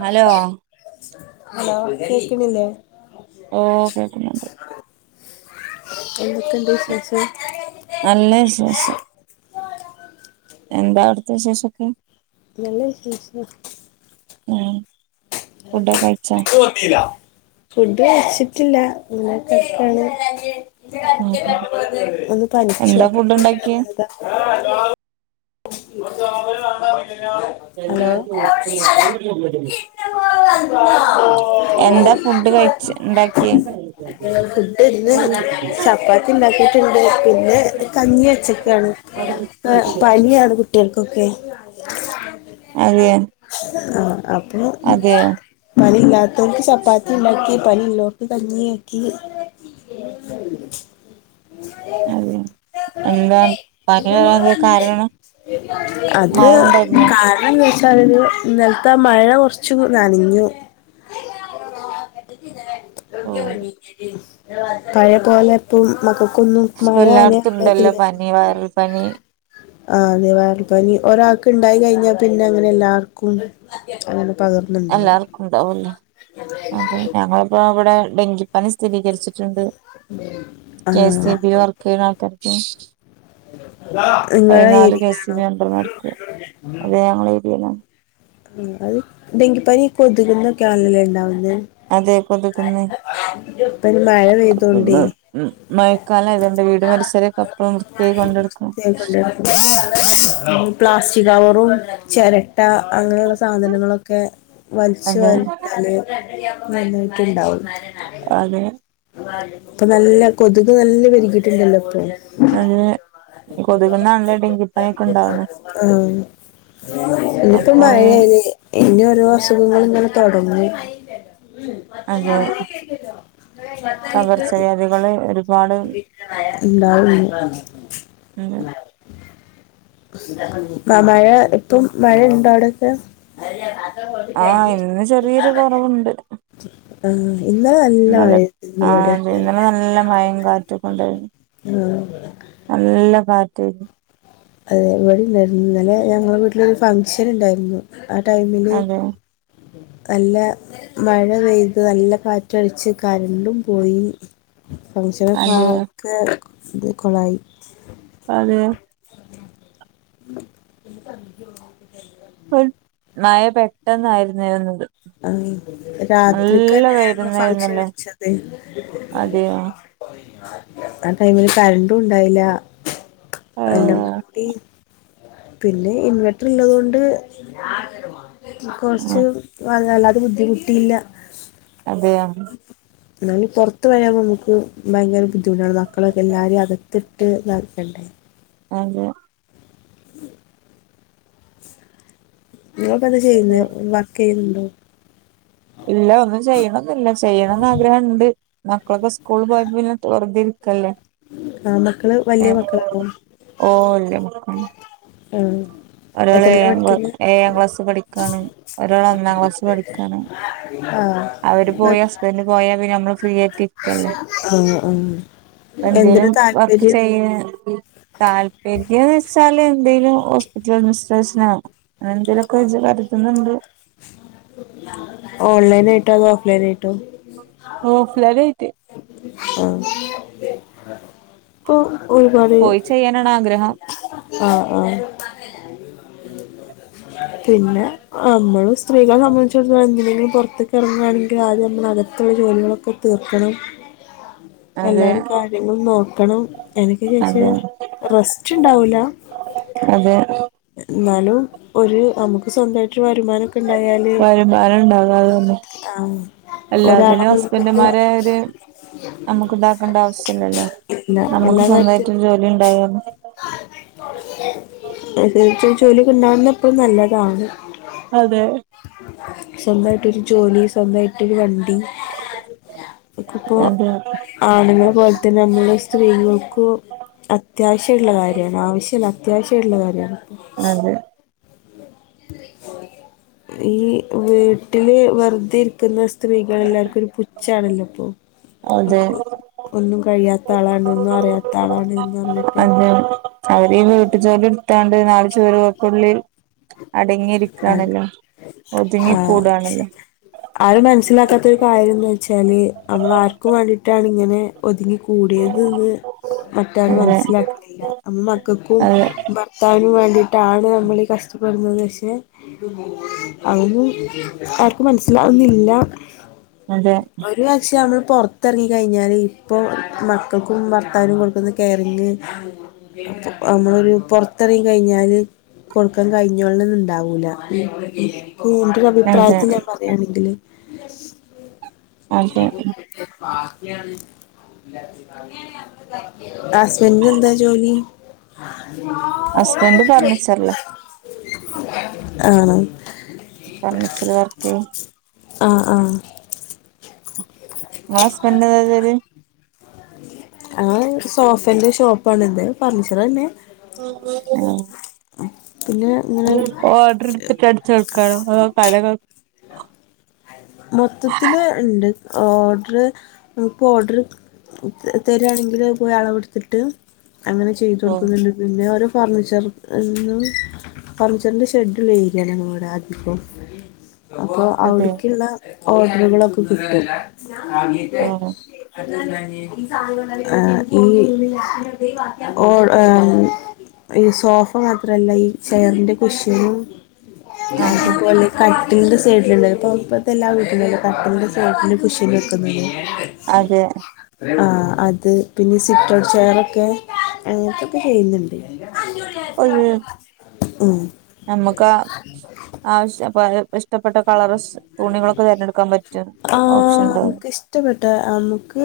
Hello hello കേക്ക്ണില്ലേ ഓ തേക്ക്ന്ന്ണ്ട് എന്തൊക്കെയുണ്ട് വിശേഷം നല്ല വിശേഷം എന്താ അവിടുത്തെ വിശേഷൊക്കെ നല്ല വിശേഷം ഏ [unintelligible] ഫുഡ് വച്ചിട്ടില്ല അങ്ങന കെടക്കാണ് ഉം ഒന്ന് പനിച്ചു എന്താ ഫുഡ് അപ്പതന്നെ ഉണ്ടാക്കിയെ കെടന്നതാ ഹലോ എന്താ ഫുഡ് കഴിച്ച് ഉണ്ടാക്കിയെ ഫുഡ് ഇന്ന് ചപ്പാത്തി ഉണ്ടാക്കിട്ടുണ്ട് പിന്നെ കഞ്ഞി വച്ചക്കാണ് പ്പ പനിയാണ് കു ട്ടിയേൾക്കൊക്കെ അതെയാ അപ്പോ അതെയോ പനില്ലാ ത്തോൽക്ക് ചപ്പാത്തി ണ്ടാക്കി പനില്ലോൽക്ക് കഞ്ഞിയാക്കി അതെ എന്താ പനി വരാൻ കാരണം മയ ഉണ്ടായിരുന്നോ ഇന്നൽത്തെ മഴ കുറച്ച് ചു നനഞ്ഞു ഓ അ്യ വഞ്ഞ പഴയ പോലെ ഇപ്പം മക്കക്ക് എല്ലാടത്തും ഉണ്ടല്ലോ പനി വയറൽ പനി ആഹ് വയ്റൽപനി ഒരാൾക്ക് ഉണ്ടായി കഴിഞ്ഞാൽ പിന്നെ അങ്ങനെ എല്ലാവർക്കും അങ്ങനെ പകർന്നുണ്ടാവും എല്ലാർക്കുണ്ടാവുല്ലേ അതെ ഞങ്ങളിപ്പോ ഇവടെ ഡെങ്കിപ്പനി സ്ഥിതീകരിച്ചി ണ്ട് ആ K S E B work ചെയ്യുന്ന ആൾക്കാ നിങ്ങള പതിനാല് കെ സി ഏരിയയിലാണോ? ബി മെമ്പർമാർക്ക് അത് ഞങ്ങളെ ഏരിയയിലാണ് ആ അത് ഡെങ്കിപ്പനി കൊതുകുന്നൊക്കെ ആണല്ലേ ഉണ്ടാവുന്നേ? അതെ കൊതുകെന്ന് ഇപ്പൊ മഴ മ പെയ്തോണ്ടേ മഴക്കാലം ആയതുകണ്ട് വീട് പരിസരം ഒക്കേ വൃത്തിയായി കൊണ്ടെടുക്കും കൊണ്ടുനടക്കും പ്ലാസ്റ്റിക് കവറും ചിരട്ട അങ്ങനെയുള്ള സാധനങ്ങളൊക്കെ വലിച്ചു അതെ വാരിട്ടാണ് നല്ലതായിട്ട് ഉണ്ടാവുള്ളു [inaudible] അതെ അപ്പൊ നല്ല കൊതുക് നല്ല പെരുകിയിട്ടുണ്ടല്ലോ ഇപ്പൊ അത് കൊതുകുന്നാണല്ലോ ഡെങ്കിപ്പനൊക്കെ ഇണ്ടാവന്നേ മഴ അല്ലേ ഇനി ഓരോ അസുഖങ്ങ നെ തൊടങ്ങും അതെ [unintelligible] പകർച്ചവ്യാധികള് [unintelligible] ഒരുപാട് ഉണ്ടാവും ഉണ്ട് മഴ ഇപ്പും മഴയുണ്ടോ അവിടൊക്കെ? ആഹ് ഇന്ന് ചെറിയൊരു കുറവുണ്ട് ആഹ് ഇന്നലെ നല്ല ഇന്ന മഴയായിരുന്നു ആ അത ഇവിടെയൊക്കെ ഇന്നലെ നല്ല മയം കാറ്റ കൊണ്ടായിരുന്നു ആഹ് നല്ല കാ [unintelligible] അതെ ഇവിടെണ്ടായിരുന്നു ഇന്നലെ ഞങ്ങള വീട്ടിലരു ഫംഗ്ഷൻ ഇണ്ടായിരുന്നു. ആടൈമില് അതെ നല്ല മഴ പെയ്ത് നല്ല കാറ്റടിച്ചു കരണ്ടും പോയി ഫംഗ്ഷന് അതെ കാൽത്ത് ഇത് കുളായി അതെ [unintelligible] [unintelligible] മയ പെട്ടെന്നായിരുന്നരുന്നത് ആഹ് രാത്രിക്കന്നെയരുന്നു ഫംഗഷൻ വെയിലുണ്ടായിരുന്നല്ലേ വച്ചത് അതെയോ ആ ടൈമില് കരണ്ടും ഉണ്ടായില്ല. അ ആഹ് [unintelligible] പിന്നെ ഇൻവെർട്ടർള്ളതൊണ്ട് ഉം കുറച്ച് വ വല്ല ബുദ്ധിമുട്ടില്ല അതെയാ ന്നാലും പുറത്ത് വരാമ്പോൾ നമുക്ക് ഭയങ്കര ബുദ്ധിമുട്ടാണ് മക്കളൊക്കെ എല്ലാരും അകത്തിട്ട് ഇതാക്കണ്ടേ. അതെ ഉം നിങ്ങൾടനത് ചെയ്യുന്നെ വർക്ക് ചെയ്യുന്നുണ്ടോ ഇല്ല ഒന്നും ചെയ്യണെന്നില്ല ചെയ്യണംന്ന് ആഗ്രഹം ഇണ്ട് മക്കളൊക്കെ സ്കൂൾ പോയെ പിന്നെ തർ വെറുതെയിരി ക്കല്ലേ ആ മക്കള് വലിയ ഏഹ് മക്കളാണോ? ഓ അല്ലേ. ആ ഒരാള് എത്രയിലാ ഏഴാം ക്ല പഠിക്കുന്നെ? ഏഴാം ക്ലാസ് പഠിക്കാണ് ഒരാളൊന്നാം ക്ലാസ് പഠിക്കാണ്. ആ അവര് മ- പോയി ഹസ്പന്റ് പോയാ പിന്നെ നമ്മള് ഫ്രീയായിട്ട് ഇരിക്കല്ലേ ആ ആ അപ്പ എന്തിനാ എന്തെലും വർക്ക് താല്പര്യം? ചെയ്യ താല്പര്യന്ന് വെച്ചാല് എന്തേലും ഹോസ്പിറ്റൽ അഡ്മിനിസ്ട്രേഷനോ അങ്ങനെന്തേലുവോക്കെ വെച്ച് പരുതുന്നുണ്ട്. ഓൺലൈനായിട്ടോ അതോ ഓഫ്ലൈനായിട്ടോ ഓഫ്ലൈനായിട്ട് ആ പ്പൊ ഒരുപണി പോയി ചെയ്യാനാണ് ആഗ്രഹം ആ ആ പിന്നെ അമ്മള് സ്ത്രീകളെ സംബന്ധിച്ച്ടത്തോളം എന്തിനെങ്കിലും പൊറത്തേക്കെറങ്ങുവാണെങ്കില് ആദ്യം നമ്മള് അകത്തുള്ള ജോലികളൊക്കെ തീർക്കണം അതെ എല്ലാരേം കാര്യങ്ങള് നോക്കണം എനിക്ക് ശേഷെ അതെ റെസ്റ്റ്ണ്ടാവൂല അതെ ന്നാലും ഒരു അമു സ്വന്തായിട്ട് വരുമാനൊക്കെ ഉണ്ടായാല് വരുമാനൊണ്ടാകാതെ പന്നെ ആഹ് ഒരാളെ എല്ലാത്തിനും നോക്കിട്ട് ഹസ്ബൻഡുമാരെ ഒര് നമുക്കുണ്ടാക്കണ്ടാവശ്യല്ലല്ലോ ഇല്ല എല്ലാ നമുക്കു സ്വന്തായിട്ടൊരു കാര്യത്തിനും ജോലി ഉണ്ടായാല് പ്പം നല്ലതാണ് അതെ സ്വന്തായിട്ടൊരു ജോലി സ്വന്തായി പിന്നെ വണ്ടി ക്ക്പ്പോ അതെ ആണുങ്ങളെ പോൽതന്നെ മ്മള് സ്ത്രീകൾക്കും അത്യാ അത്യാവശ്യള്ള കാര്യവാണ് ആവശ്യല്ല അത്യാവശ്യാട്ട്ള്ള കാര്യാണ് അതെ ഈ വീട്ടില് വെറുതെ ഇരിക്കുന്ന സ് സ്ത്രീകളെല്ലാർക്കൊരു പുച് ച്ചാണല്ലോ പ്പോ അതെ [unintelligible] ഒന്നും കൂ കഴിയാത്ത ആളാണൊന്നും അറിയാത്ത ആളാണ് എന്ന് പറഞ്ഞിട്ട് അതെ അവരീന്ന് വീട്ടുജോല്ലി എടുത്താണ്ട് നാള് ചുരുകക്കുള്ളിൽ അത് ആ ശെ ഒതുങ്ങിക്കൂടാണല്ലോ ആരും മനസ്സിലാക്കാത്തരു കാര്യംന്ന് ച്ചാല് അമ്മള് ആർക്കും വേണ്ടിയിട്ടാണ് ഇങ്ങനെ ഒതുങ്ങികു കൂടിയതിന്ന് അതെ മറ്റാരുമനസ്സിലാക്ക്ന്നില്ല മക്കക്കും അതെ ഭർത്താവിനും വേണ്ടി ട്ടാണ് നമ്മളീ കഷ്ടപ്പെടുന്നത് ശ്ശെ അതൊന്നും ആർക്കും മനസ്സിലാവുന്നില്ല അതെ ഒരുവർഷമ്മള് പൊറത്തെറങ്ങി കയിഞ്ഞാല് ഇപ്പോ മക്കൾക്കും ഭർത്താവിനും കൊടുക്കുന്ന കെയറിങ്ങ് അമ്മളൊരു പൊറത്തെറങ്ങി കയിഞ്ഞാല് കൊടുക്കാൻ കഴിഞ്ഞോളണംന്നിണ്ടാവും വൂല അതെ കൂണ്ടൊരഭിപ്രായത്തിഞാൻ പറയാണെങ്കില് എ അതെ ഹസ്ബെൻ്റിനെന്താ ജോലി ഹസ്ബൻഡ് [inaudible] ഫർണിച്ചറില അണോ ഫർണിച്ചർ വർക്ക് ആ ആ നിങ്ങള ഹസ്ബൻഡ് ന്ത ച ആ സോഫന്റെ ഷോപ്പ ആണ് ഇത് ഫർണിച്ചർന്നെ ആ ആ പിന്നെ ഇങ്ങെ എടുത്തിട്ട് അടിച്ചു കൊടുക്കാണോ അതോ കടകൾ മൊത്തത്തില് ഉണ്ട് ഓർഡറ് നമുപ്പോൾ ഓർഡർ തരിയാണെങ്കിൽ പോയി അളവെടുത്തിട്ട് അങ്ങനെ ചെയ്തു ഓ കൊടുക്കുന്നു പിന്നെ ഫർണിച്ചർന്ന് ഫർണിച്ചറിന്റെ ഷെഡിൽ വേകയാണ് ഇവിടെ ആദ്യപ്പോം അപ്പൊ അതെ അവിടക്ക്ള്ള ഓർഡറുകളൊക്കെ കിട്ടും ഓ അത് ആ ഈ ഈ സോഫ മാത്രല്ല ഈ ചെയറിന്റെ കുശനും ആ അതെ ആ പോലെ കൈ കട്ടിൽന്റെ സെഡില ഉള്ളത് ഇപ്പോ ഇപ്പോഴത്തെല്ലാ വീട്ടിലും കട്ടിൻ്റെ സൈഡും കുഷൻ വേക്കുന്നില്ല അതെ ആ അത് പിന്നെ സിറ്റോർ ചെയെയർൊക്കെ അങ്ങനത്തൊക്കെ ചെയ്യുന്നുണ്ട് ഒരു [unintelligible] ആ നമുക്ക് ആവശ്യം [unintelligible] ഇഷ്ടപ്പെട്ട കളർസ് ഓപ്ഷൻ ഉണ്ടാവും ആനമുക്ക് ഇഷ്ടപ്പെട്ട നമുക്ക്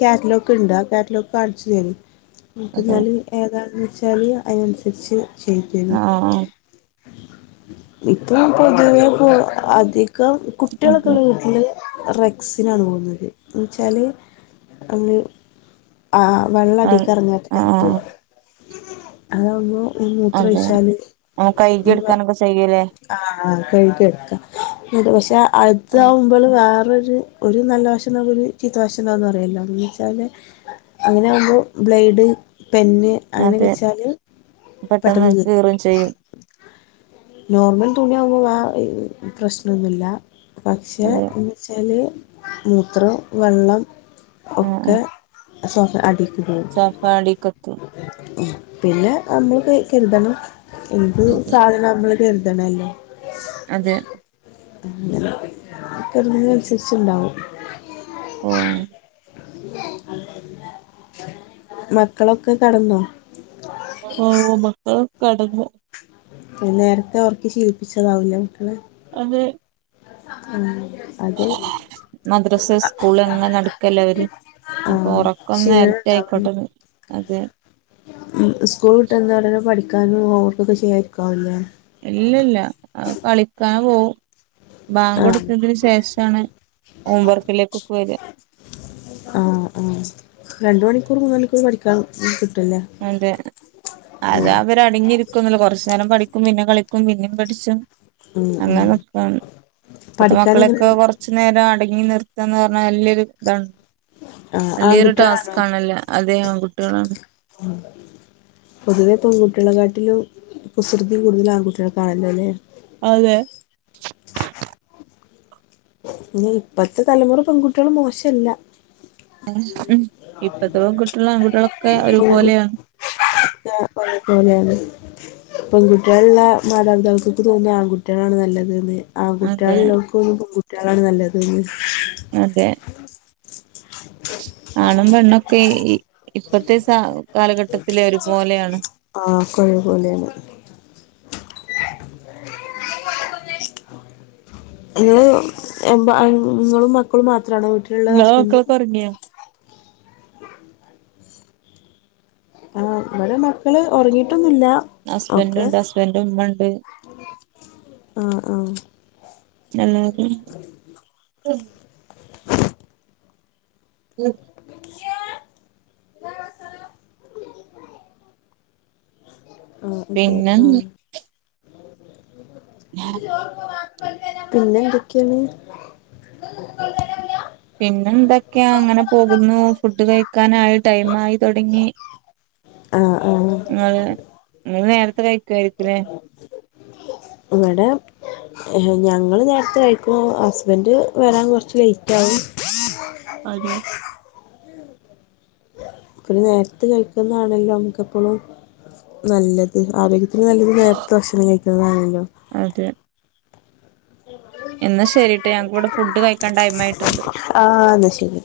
കാറ്റ്‌ലോ കണ്ടാ കാറ്റ് ലോ കാണിച്ചു തരും അതെ നമുക്ക്ന്നാലും ഏതാന്ന് വെച്ച് ചെറിയ അതിനനുസരിച്ച് ശരിക്കെ നു ആ ഇപ്പ പൊതുവേ പോ അധിക കംകുട്ടികളൊക്കെ അതെ ഒള്ള വീട്ടില് റെക്സിനാണ് പോകുന്നത് എന്ന വച്ചാല് അങ്ങെ ആ് വെള്ളം ആ അടിക്ക് ആ ഇറങ്ങത്തേക്കു അതാവുമ്പോ മൂത്രം അതെ കൈകി എടുക്കാനൊക്കെ സു ആഹ കഴിക്ക എടുക്ക പക്ഷെ അതാവുമ്പോൾ വേറൊരു ഒരു നല്ല വശമാ ഒരു ചീത്ത വശണ്ടാെന്ന് അറിയില്ല എന്ന് വെച്ചാൽ അങ്ങനെ ആകുമ്പോൾ ബ്ലേഡ് പെന് അങ്ങനെയൊക്കെ അതെ വെച്ചാല് പെട്ടെന്ന് വീർത്ത് കീറും വരും ചെയ്യും നോർമൽ തുണിയ ആവുമ്പോൾ ആ പ്രശ്നം ഒന്നുമില്ല പക്ഷെ അതെ എന്ന് വെച്ചാല് മൂത്രം വെള്ളം ഒക്കെ സോ ഫഅടി സഫാടി കക്കും പിന്നെ നമ്മള് കരുതണം എന്ത് സാധന അത് കരുതണോല്ലൊ അതെ അറുന്നനുസരിച്ചുണ്ടാവും ആഹ മക്കളൊക്കെ കടന്നോ ഓഓ മക്ക കടന്ന് നേരത്തെ ഒർക്കി ശീലിപ്പിച്ചതാവുല്ലേ മക്കളെ അതെ [unintelligible] മദ്രസ സ്കൂൾ എങ്ങെ നടക്കല്ലോ അവര് ആ അപ്പൊ ഉറക്കൊന്ന് നേരത്തെ ആയിക്കോട്ടെന്ന് അതെ ഉം സ്കൂൾ ട്ടെന്ന [unintelligible] പഠി ക്കാനു ഓവർക്കൊക്കെ ചെയര്ക്കാല്ലേ ഇല്ലല്ല അഹ് കളിക്കാ പോ ബാങ്ക് ആ കൊടുത്തതിന് ശേഷണ് ഹോംവർക്കിലേക്കൊക്കെ വര രു മൂന്നണിക്കൂർ പഠിക്കാൻ ഇക്കും അതെ അത് ആര് അവരടങ്ങിരിക്കുംന്നുല്ല കൊറചേരം പഠിക് കും പിന്നെ കളിക്കും പിന്നിം പടിച്ചും ഉം, ഉം. അങ്ങനൊക്കാണ് ഇപത്തെ പഠിക്കാൻ എങ്ങനെ മക്കളൊക്കെ കൊറച്ചു നേരം അട ഇങ്ങി നിർത്തന്ന് പറഞ്ഞാ വല്യൊരു തണ് ആ, വലിയൊരു ആൺകുട്ടികളാണോ ടാസ്ക് ആണല്ലേ അതെ ആൺകുട്ടിളാണ് പൊതുവെ പെൺകുട്ടികളെക്കാട്ടിലും കുസൃതി കൂടുതല ആൺകുട്ടിൾ കാണല്ലോല്ലേ അതെ ഇ ഇപ്പത്തെ തലമുറ പെൺകുട്ടികൾ മോശല്ല ആ ഉം ഇപ്പത്തെ പെൺകുട്ടിള ആൺകുട്ടിളൊക്കെ ഒരുപോലെയാണ് ത ഒരേപോലെയാണ് പെൺകുട്ടിളള്ള മാതാപിതാക്കൾക് തോന്നുന ആൺകുട്ടിളാണ് നല്ലത് ന്ന് അതെ ആകുട്ടേലോൾക്കു ഓന്നു പെൻകുട് റ്റളാണ് നല്ലത് അതെ ആണും പെണ്ണൊക്കെ ഇ ഇപ്പത്തെേ സാ ആഹ് കൊരുപോലെയാണ് ങ്ങഹ് എമ്പാ അങ്ങളും മക്കളും മാത്ര ന ഒക്ക പറങ്ങിയ ഉ ആ ഇവിടെ മക്കള് ഉറങ്ങിട്ട് ട്ടന്നുല്ല ഹസ്ബൻഡ് ഓക്കെ ഉണ്ട് ഹസ്ബൻഡ് ഉമ്മ ഉണ്ട് ആ ആ ഉ ഉ ഉം ഉം ആ അതെ പിന്നെ ആ പിന്നെ എന്തൊക്കെയാണ് പിന്നെ എന്തൊക്കെയാ അങ്ങനെ പോകുന്നു ഫുഡ് കഴിക്കാനായി ആ ആ അതെ നിങ്ങള് നേരത്തെ കഴിക്കുയിരികുലെ ഇവിടെ ഞങ്ങള്ള് നേരത്തെ കഴിക്കും ഹസ്ബൻഡ് വരാൻ കുറച്ച് ലേറ്റ് ആകും അതെ ഇ നേരത്ത് കഴിക്കുന്നാതന്നല്ലോ നമുക്ക എപ്പോഴും നല്ലത് ആരോഗ്യ ഇന്നല്ലെകിൽ നേരത്ത് ഭക്ഷണം കഴിക്കുന്നതാണല്ലോ അതെ എന്നാ ശരിട്ട ഞങ്ങക്കിവിടെ ഫുഡ് കഴിക്കാൻ ടൈം ആയിട്ടുണ്ട് ആ ന്നാശരി